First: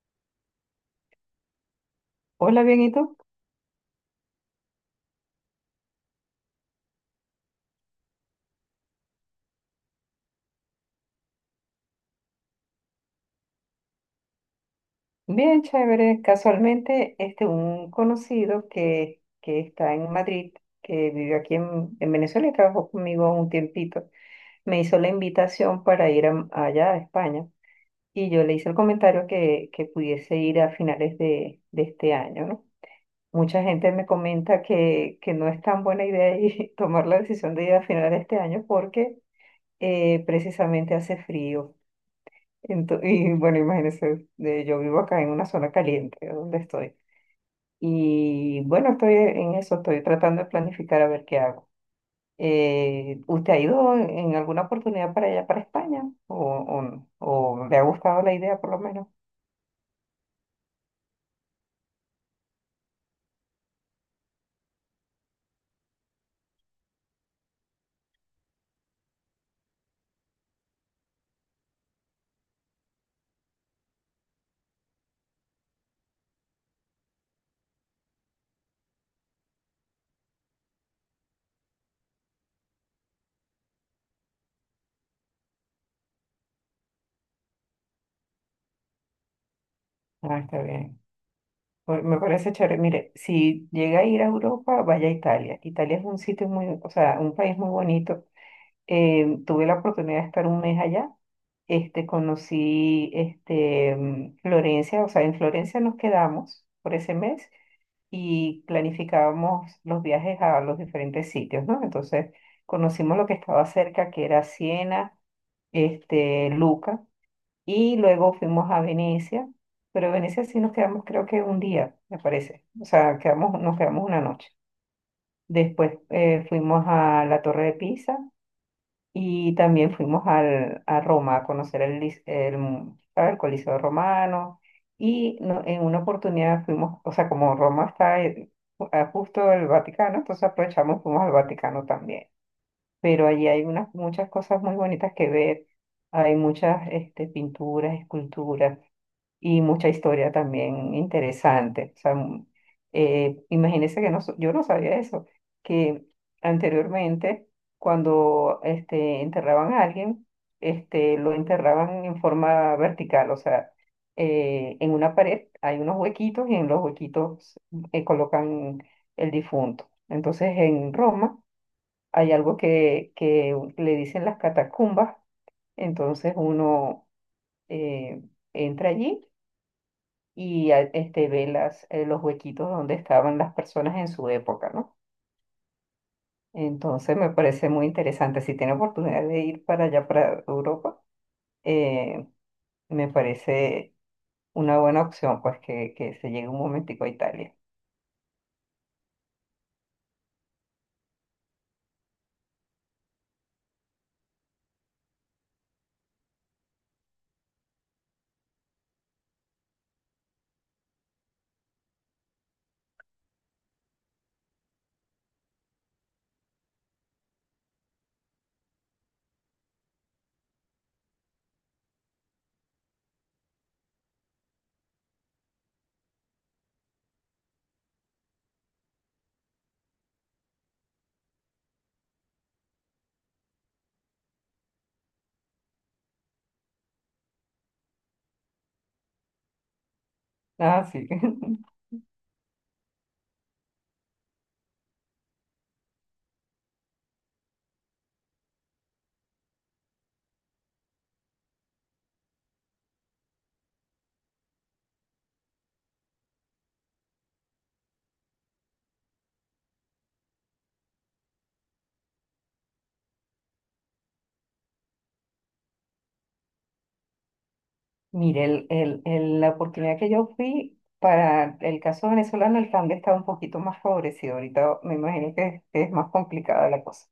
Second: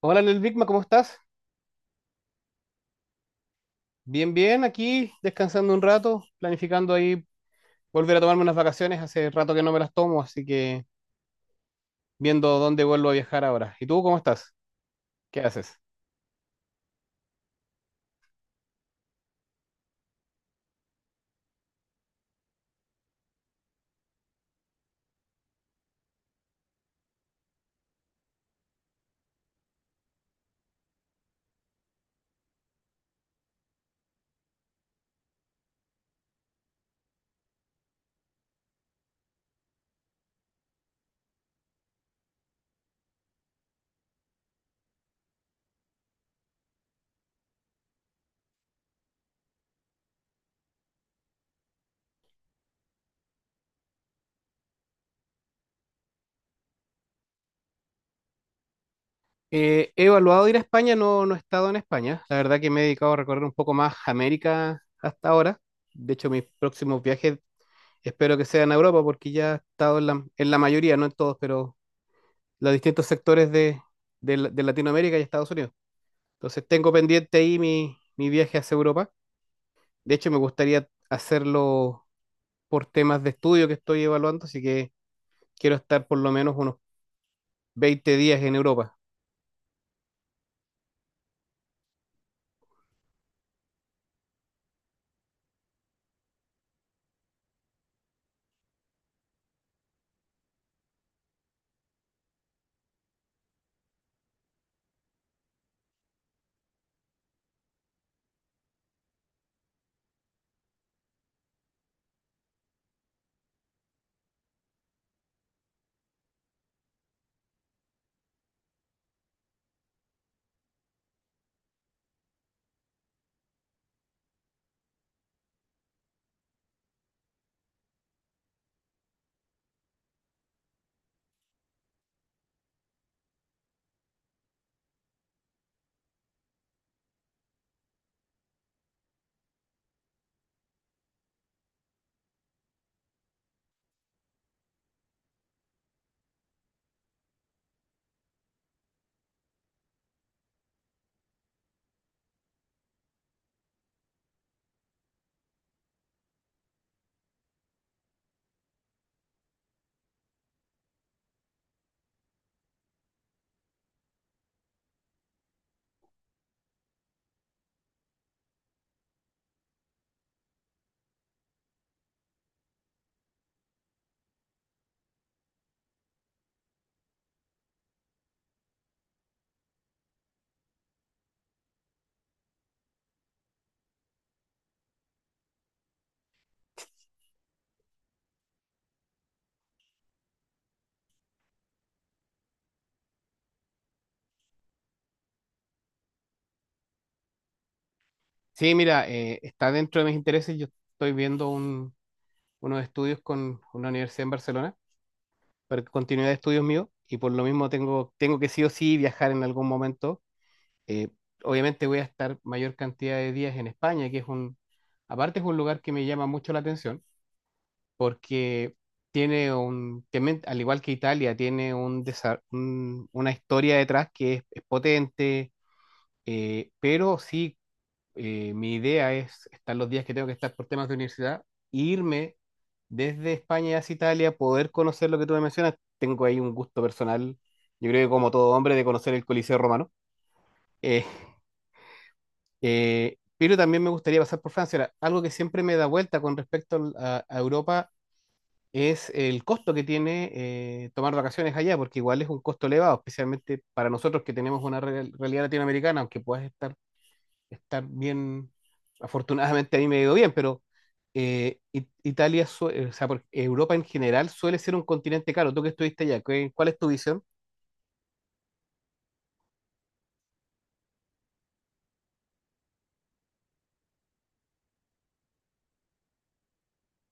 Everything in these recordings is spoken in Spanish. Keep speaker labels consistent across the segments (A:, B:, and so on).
A: Hola, Lel Bigma, ¿cómo estás?
B: Hola, bien, ¿y tú?
A: Bien, bien, aquí descansando un rato, planificando ahí volver a tomarme unas vacaciones. Hace rato que no me las tomo, así que viendo dónde vuelvo a viajar ahora. ¿Y tú cómo estás? ¿Qué
B: Bien,
A: haces?
B: chévere. Casualmente, un conocido que está en Madrid, que vivió aquí en Venezuela y trabajó conmigo un tiempito, me hizo la invitación para allá a España. Y yo le hice el comentario que pudiese ir a finales de este año, ¿no? Mucha gente me comenta que no es tan buena idea tomar la decisión de ir a finales de este año porque precisamente hace frío. Y bueno, imagínense, yo vivo acá en una zona caliente, donde estoy. Y bueno, estoy en eso, estoy tratando de planificar a ver qué hago. ¿Usted ha ido en alguna oportunidad para allá, para España? O, no? ¿O le ha gustado la idea por lo menos?
A: He evaluado ir a España, no, no he estado en España. La verdad que me he dedicado a recorrer un poco más América hasta ahora. De hecho, mis próximos viajes espero que sean a Europa, porque ya he estado en la, mayoría, no en todos, pero los distintos sectores de Latinoamérica y Estados Unidos. Entonces tengo pendiente ahí mi viaje hacia Europa. De hecho, me gustaría hacerlo por temas de estudio que estoy evaluando, así que quiero estar por lo menos unos 20 días en Europa.
B: Ah, está bien. Pues, me parece chévere. Mire, si llega a ir a Europa, vaya a Italia. Italia es un sitio muy, o sea, un país muy bonito. Tuve la oportunidad de estar un mes allá. Conocí Florencia, o sea, en Florencia nos quedamos por ese mes y planificábamos los viajes a los diferentes sitios, ¿no? Entonces, conocimos lo que estaba cerca, que era Siena, Luca, y luego fuimos a Venecia, pero en Venecia sí nos quedamos creo que un día, me parece, o sea, nos quedamos una noche. Después fuimos a la Torre de Pisa y también fuimos a Roma a conocer el, lis- el, mu- ¿sabe? El Coliseo Romano. Y en una oportunidad fuimos, o sea, como Roma está justo el Vaticano, entonces aprovechamos y fuimos al Vaticano también. Pero allí hay unas, muchas cosas muy bonitas que ver. Hay muchas pinturas, esculturas y mucha historia también interesante. O sea, imagínense que yo no sabía eso, que anteriormente cuando enterraban a alguien, lo enterraban en forma vertical, o sea, en una pared hay unos huequitos y en los huequitos colocan el difunto. Entonces en Roma hay algo que le dicen las catacumbas, entonces uno eh, entra allí y ve los huequitos donde estaban las personas en su época, ¿no? Entonces me parece muy interesante. Si tiene oportunidad de ir para allá, para Europa, eh, me parece una buena opción, pues que se llegue un momentico a Italia.
A: Sí, mira, está dentro de mis intereses. Yo estoy viendo unos estudios con una universidad en Barcelona para continuidad de estudios míos y por lo mismo tengo que sí o sí viajar en algún momento. Eh, Obviamente voy a estar mayor cantidad de días en España, que aparte es un lugar que me llama mucho la atención, porque tiene también, al igual que Italia, tiene una historia detrás que es potente. Pero sí, mi idea es estar los días que tengo que estar por temas de universidad, irme desde España hacia Italia, poder conocer lo que tú me mencionas. Tengo ahí un gusto personal, yo creo que como todo hombre, de conocer el Coliseo Romano.
B: Ah,
A: Eh,
B: sí.
A: pero también me gustaría pasar por Francia. Ahora, algo que siempre me da vuelta con respecto a Europa es el costo que tiene tomar vacaciones allá, porque igual es un costo elevado, especialmente para nosotros que tenemos una realidad latinoamericana, aunque puedas estar bien, afortunadamente a mí me ha ido bien, pero Italia, o sea, Europa en general suele ser un continente caro. Tú que estuviste allá, ¿cuál es tu visión?
B: Mire, la oportunidad que yo fui para el caso venezolano, el cambio estaba un poquito más favorecido. Ahorita me imagino que es más complicada la cosa.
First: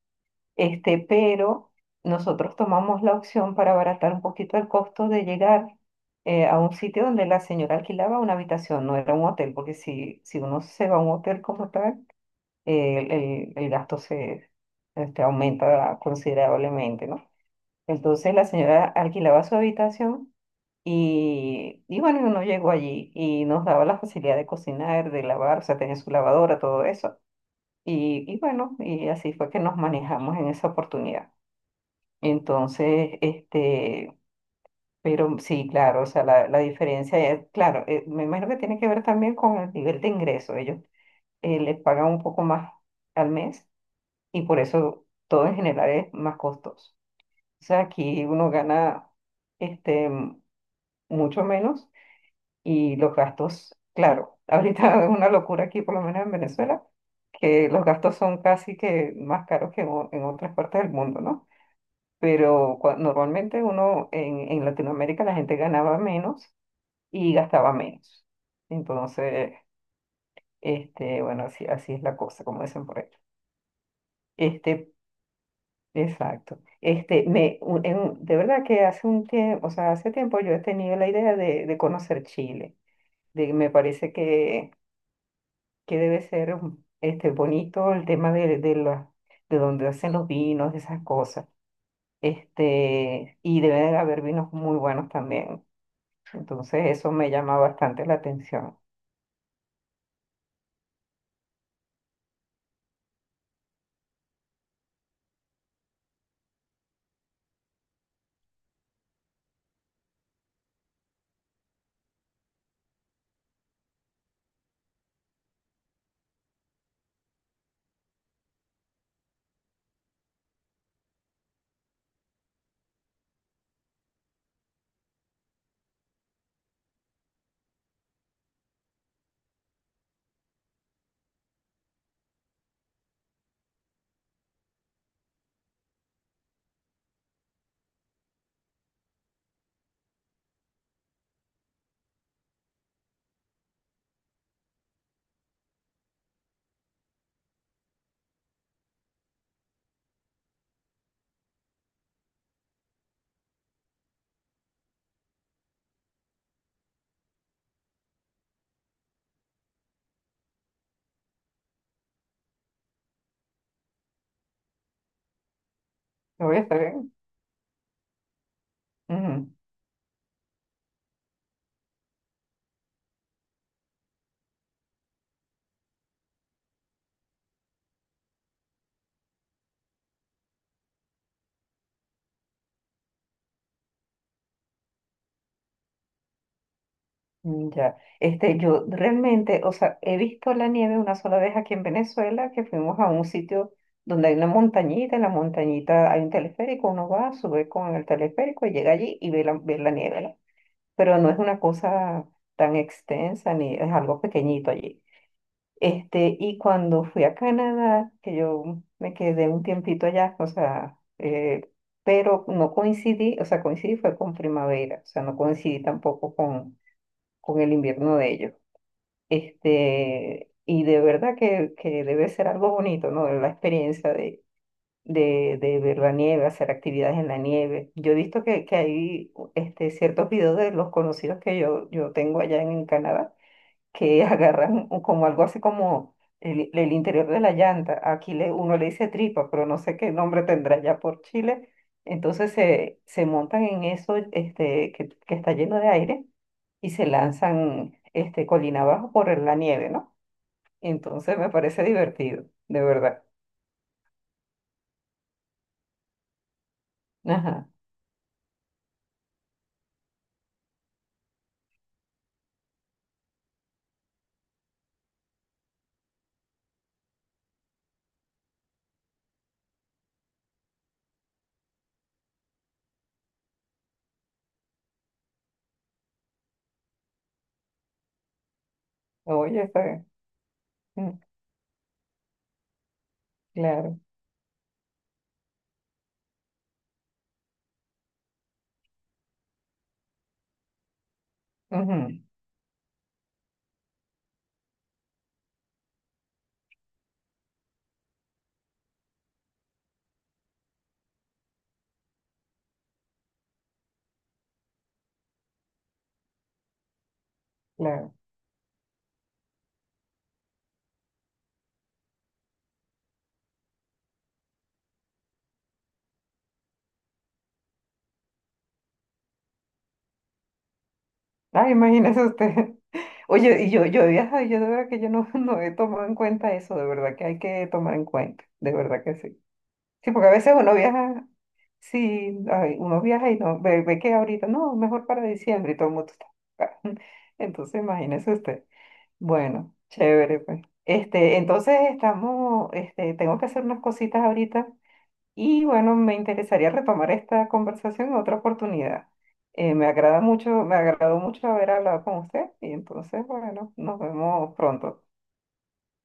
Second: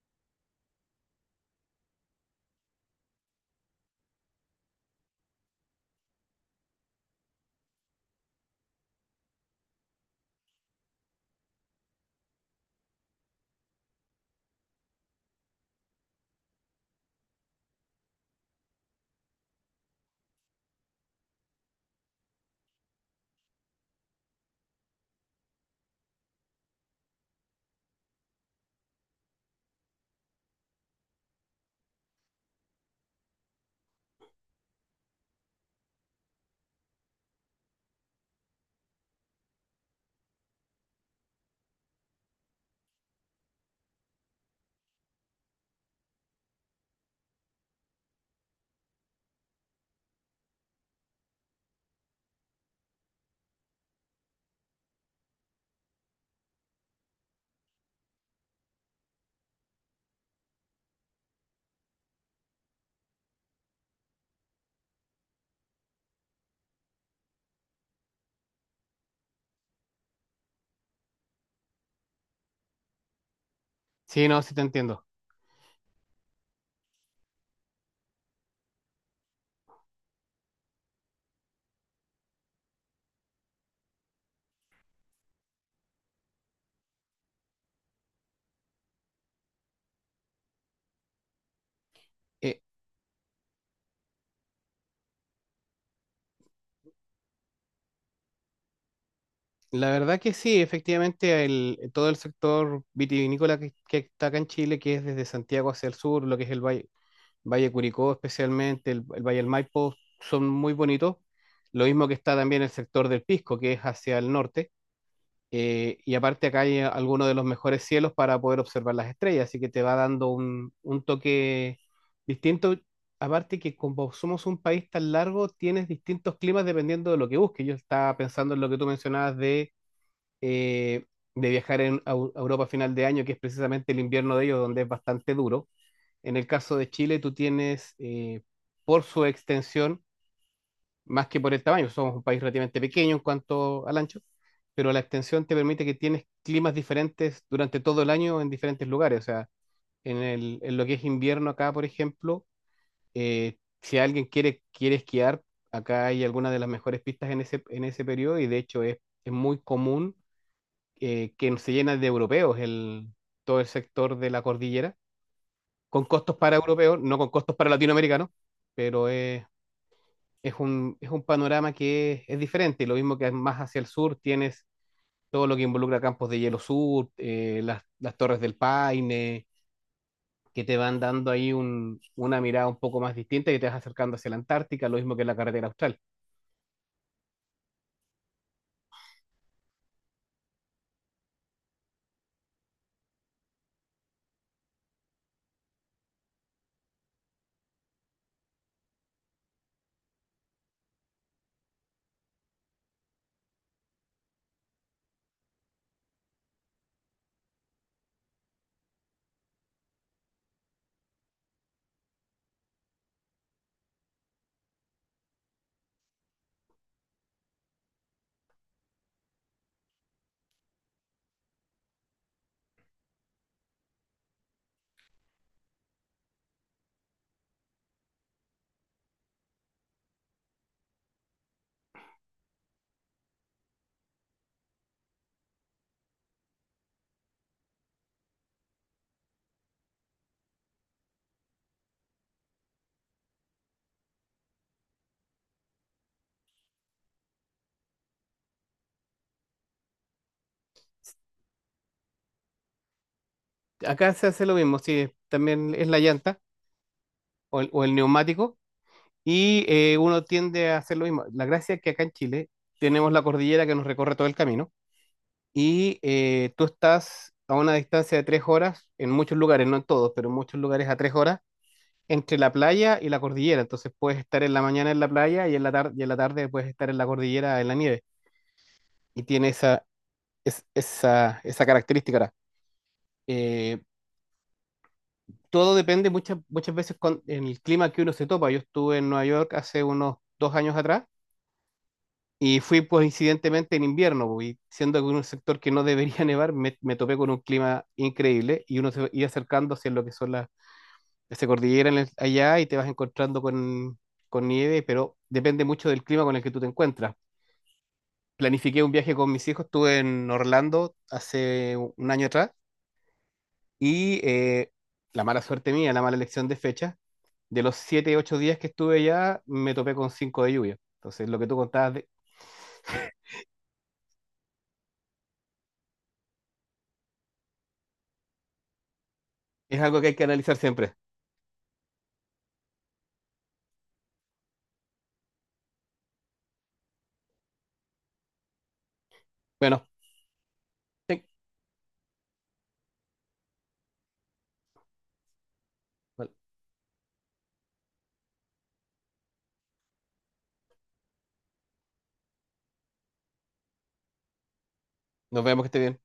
B: Pero nosotros tomamos la opción para abaratar un poquito el costo de llegar a un sitio donde la señora alquilaba una habitación, no era un hotel, porque si uno se va a un hotel como tal, el gasto se aumenta considerablemente, ¿no? Entonces la señora alquilaba su habitación y bueno, uno llegó allí y nos daba la facilidad de cocinar, de lavar, o sea, tenía su lavadora, todo eso. Y bueno, y así fue que nos manejamos en esa oportunidad. Entonces, pero sí, claro, o sea, la diferencia es, claro, me imagino que tiene que ver también con el nivel de ingreso. Ellos les pagan un poco más al mes y por eso todo en general es más costoso. O sea, aquí uno gana este, m- mucho menos y los gastos, claro, ahorita es una locura aquí, por lo menos en Venezuela, que los gastos son casi que más caros que en en otras partes del mundo, ¿no? Pero normalmente uno en Latinoamérica la gente ganaba menos y gastaba menos. Entonces, bueno, así es la cosa, como dicen por ahí.
A: Sí, no, sí te
B: Este,
A: entiendo.
B: exacto. De verdad que hace un tiempo, o sea, hace tiempo yo he tenido la idea de conocer Chile. Me parece que debe ser bonito el tema de donde hacen los vinos, esas cosas.
A: Eh,
B: Y debe de haber vinos muy buenos también. Entonces eso me llama bastante la atención.
A: la verdad que sí, efectivamente, todo el sector vitivinícola que está acá en Chile, que es desde Santiago hacia el sur, lo que es el Valle, Valle Curicó especialmente, el Valle del Maipo, son muy bonitos. Lo mismo que está también el sector del Pisco, que es hacia el norte. Y aparte acá hay algunos de los mejores cielos para poder observar las estrellas, así que te va dando un toque distinto. Aparte que como somos un país tan largo, tienes distintos climas dependiendo de lo que busques. Yo estaba pensando en lo que tú mencionabas eh, de viajar a Europa a final de año, que es precisamente el invierno de ellos, donde es bastante duro en el caso de Chile. Tú tienes, por su extensión, más que por el tamaño, somos un país relativamente pequeño en cuanto al ancho, pero la extensión te permite que tienes climas diferentes durante todo el año en diferentes lugares. O sea, en lo que es invierno acá, por ejemplo, si alguien quiere esquiar, acá hay algunas de las mejores pistas en ese periodo, y de hecho es muy común que se llena de europeos todo el sector de la cordillera con costos
B: ¿No
A: para
B: voy a estar
A: europeos,
B: bien?
A: no con costos para latinoamericanos, pero
B: Ujú,
A: es un panorama que es diferente. Lo mismo que más hacia el sur tienes todo lo que involucra campos de hielo sur, las torres del Paine, que te van dando ahí una mirada un poco más distinta y te vas acercando hacia la Antártica, lo mismo que la carretera austral.
B: mm, ya. Yo realmente, o sea, he visto la nieve una sola vez aquí en Venezuela, que fuimos a un sitio donde hay una montañita, en la montañita hay un teleférico, uno va, sube con el teleférico y llega allí y ve ve la nieve, ¿no? Pero no es una cosa tan extensa ni es algo pequeñito allí. Y cuando fui a Canadá, que yo me quedé un tiempito allá, o sea, pero no coincidí, o sea, coincidí fue con primavera, o sea, no coincidí tampoco con, con el invierno de ellos. Y de verdad que debe ser algo bonito, ¿no? La experiencia de ver la nieve, hacer actividades en la nieve. Yo he visto que hay ciertos videos de los conocidos que yo tengo allá en Canadá que agarran como algo así como el interior de la llanta. Aquí uno le dice tripa, pero no sé qué nombre tendrá ya por Chile. Entonces se montan en eso que está lleno de aire y se lanzan colina abajo por la nieve, ¿no? Entonces me parece divertido, de verdad.
A: Acá se hace lo mismo, sí, también es la llanta
B: Ajá.
A: o el neumático y uno tiende a hacer lo mismo. La gracia es que acá en Chile tenemos la cordillera que nos recorre todo el camino y tú estás a una distancia de 3 horas, en muchos lugares, no en todos, pero en muchos lugares a 3 horas, entre la playa y la cordillera. Entonces puedes estar en la mañana en la playa y en la tarde puedes estar en la cordillera en la nieve. Y tiene
B: Oye, está
A: esa,
B: bien. Mm,
A: esa característica. Ahora, Eh,
B: claro.
A: todo depende muchas, muchas veces con en el clima que uno se topa. Yo estuve en Nueva York hace unos 2 años atrás
B: Ujú,
A: y fui pues incidentemente en invierno, po, y siendo que en un sector que no debería nevar, me topé con un clima increíble, y uno se iba acercando hacia lo que son las se cordillera allá y te vas encontrando con nieve, pero depende mucho del clima con el que tú te encuentras.
B: claro.
A: Planifiqué un viaje con mis hijos, estuve en Orlando hace un año atrás y la mala suerte mía, la mala elección de fecha, de los 7 u 8 días que estuve allá, me topé con 5 de lluvia. Entonces, lo que tú
B: Ah,
A: contabas
B: imagínese usted. Oye, y yo de verdad que yo no, no he tomado en cuenta eso, de verdad que hay que tomar en cuenta, de verdad que sí.
A: es algo que
B: Sí,
A: hay que
B: porque a veces
A: analizar
B: uno
A: siempre.
B: viaja, sí, ay, uno viaja y no, ve que ahorita, no, mejor para diciembre y todo el mundo está ocupado. Entonces, imagínese usted. Bueno,
A: Bueno,
B: chévere, pues. Entonces estamos, tengo que hacer unas cositas ahorita. Y bueno, me
A: te-
B: interesaría retomar esta conversación en otra oportunidad. Me agradó mucho haber hablado con usted y entonces, bueno, nos vemos pronto.
A: nos vemos, que esté bien.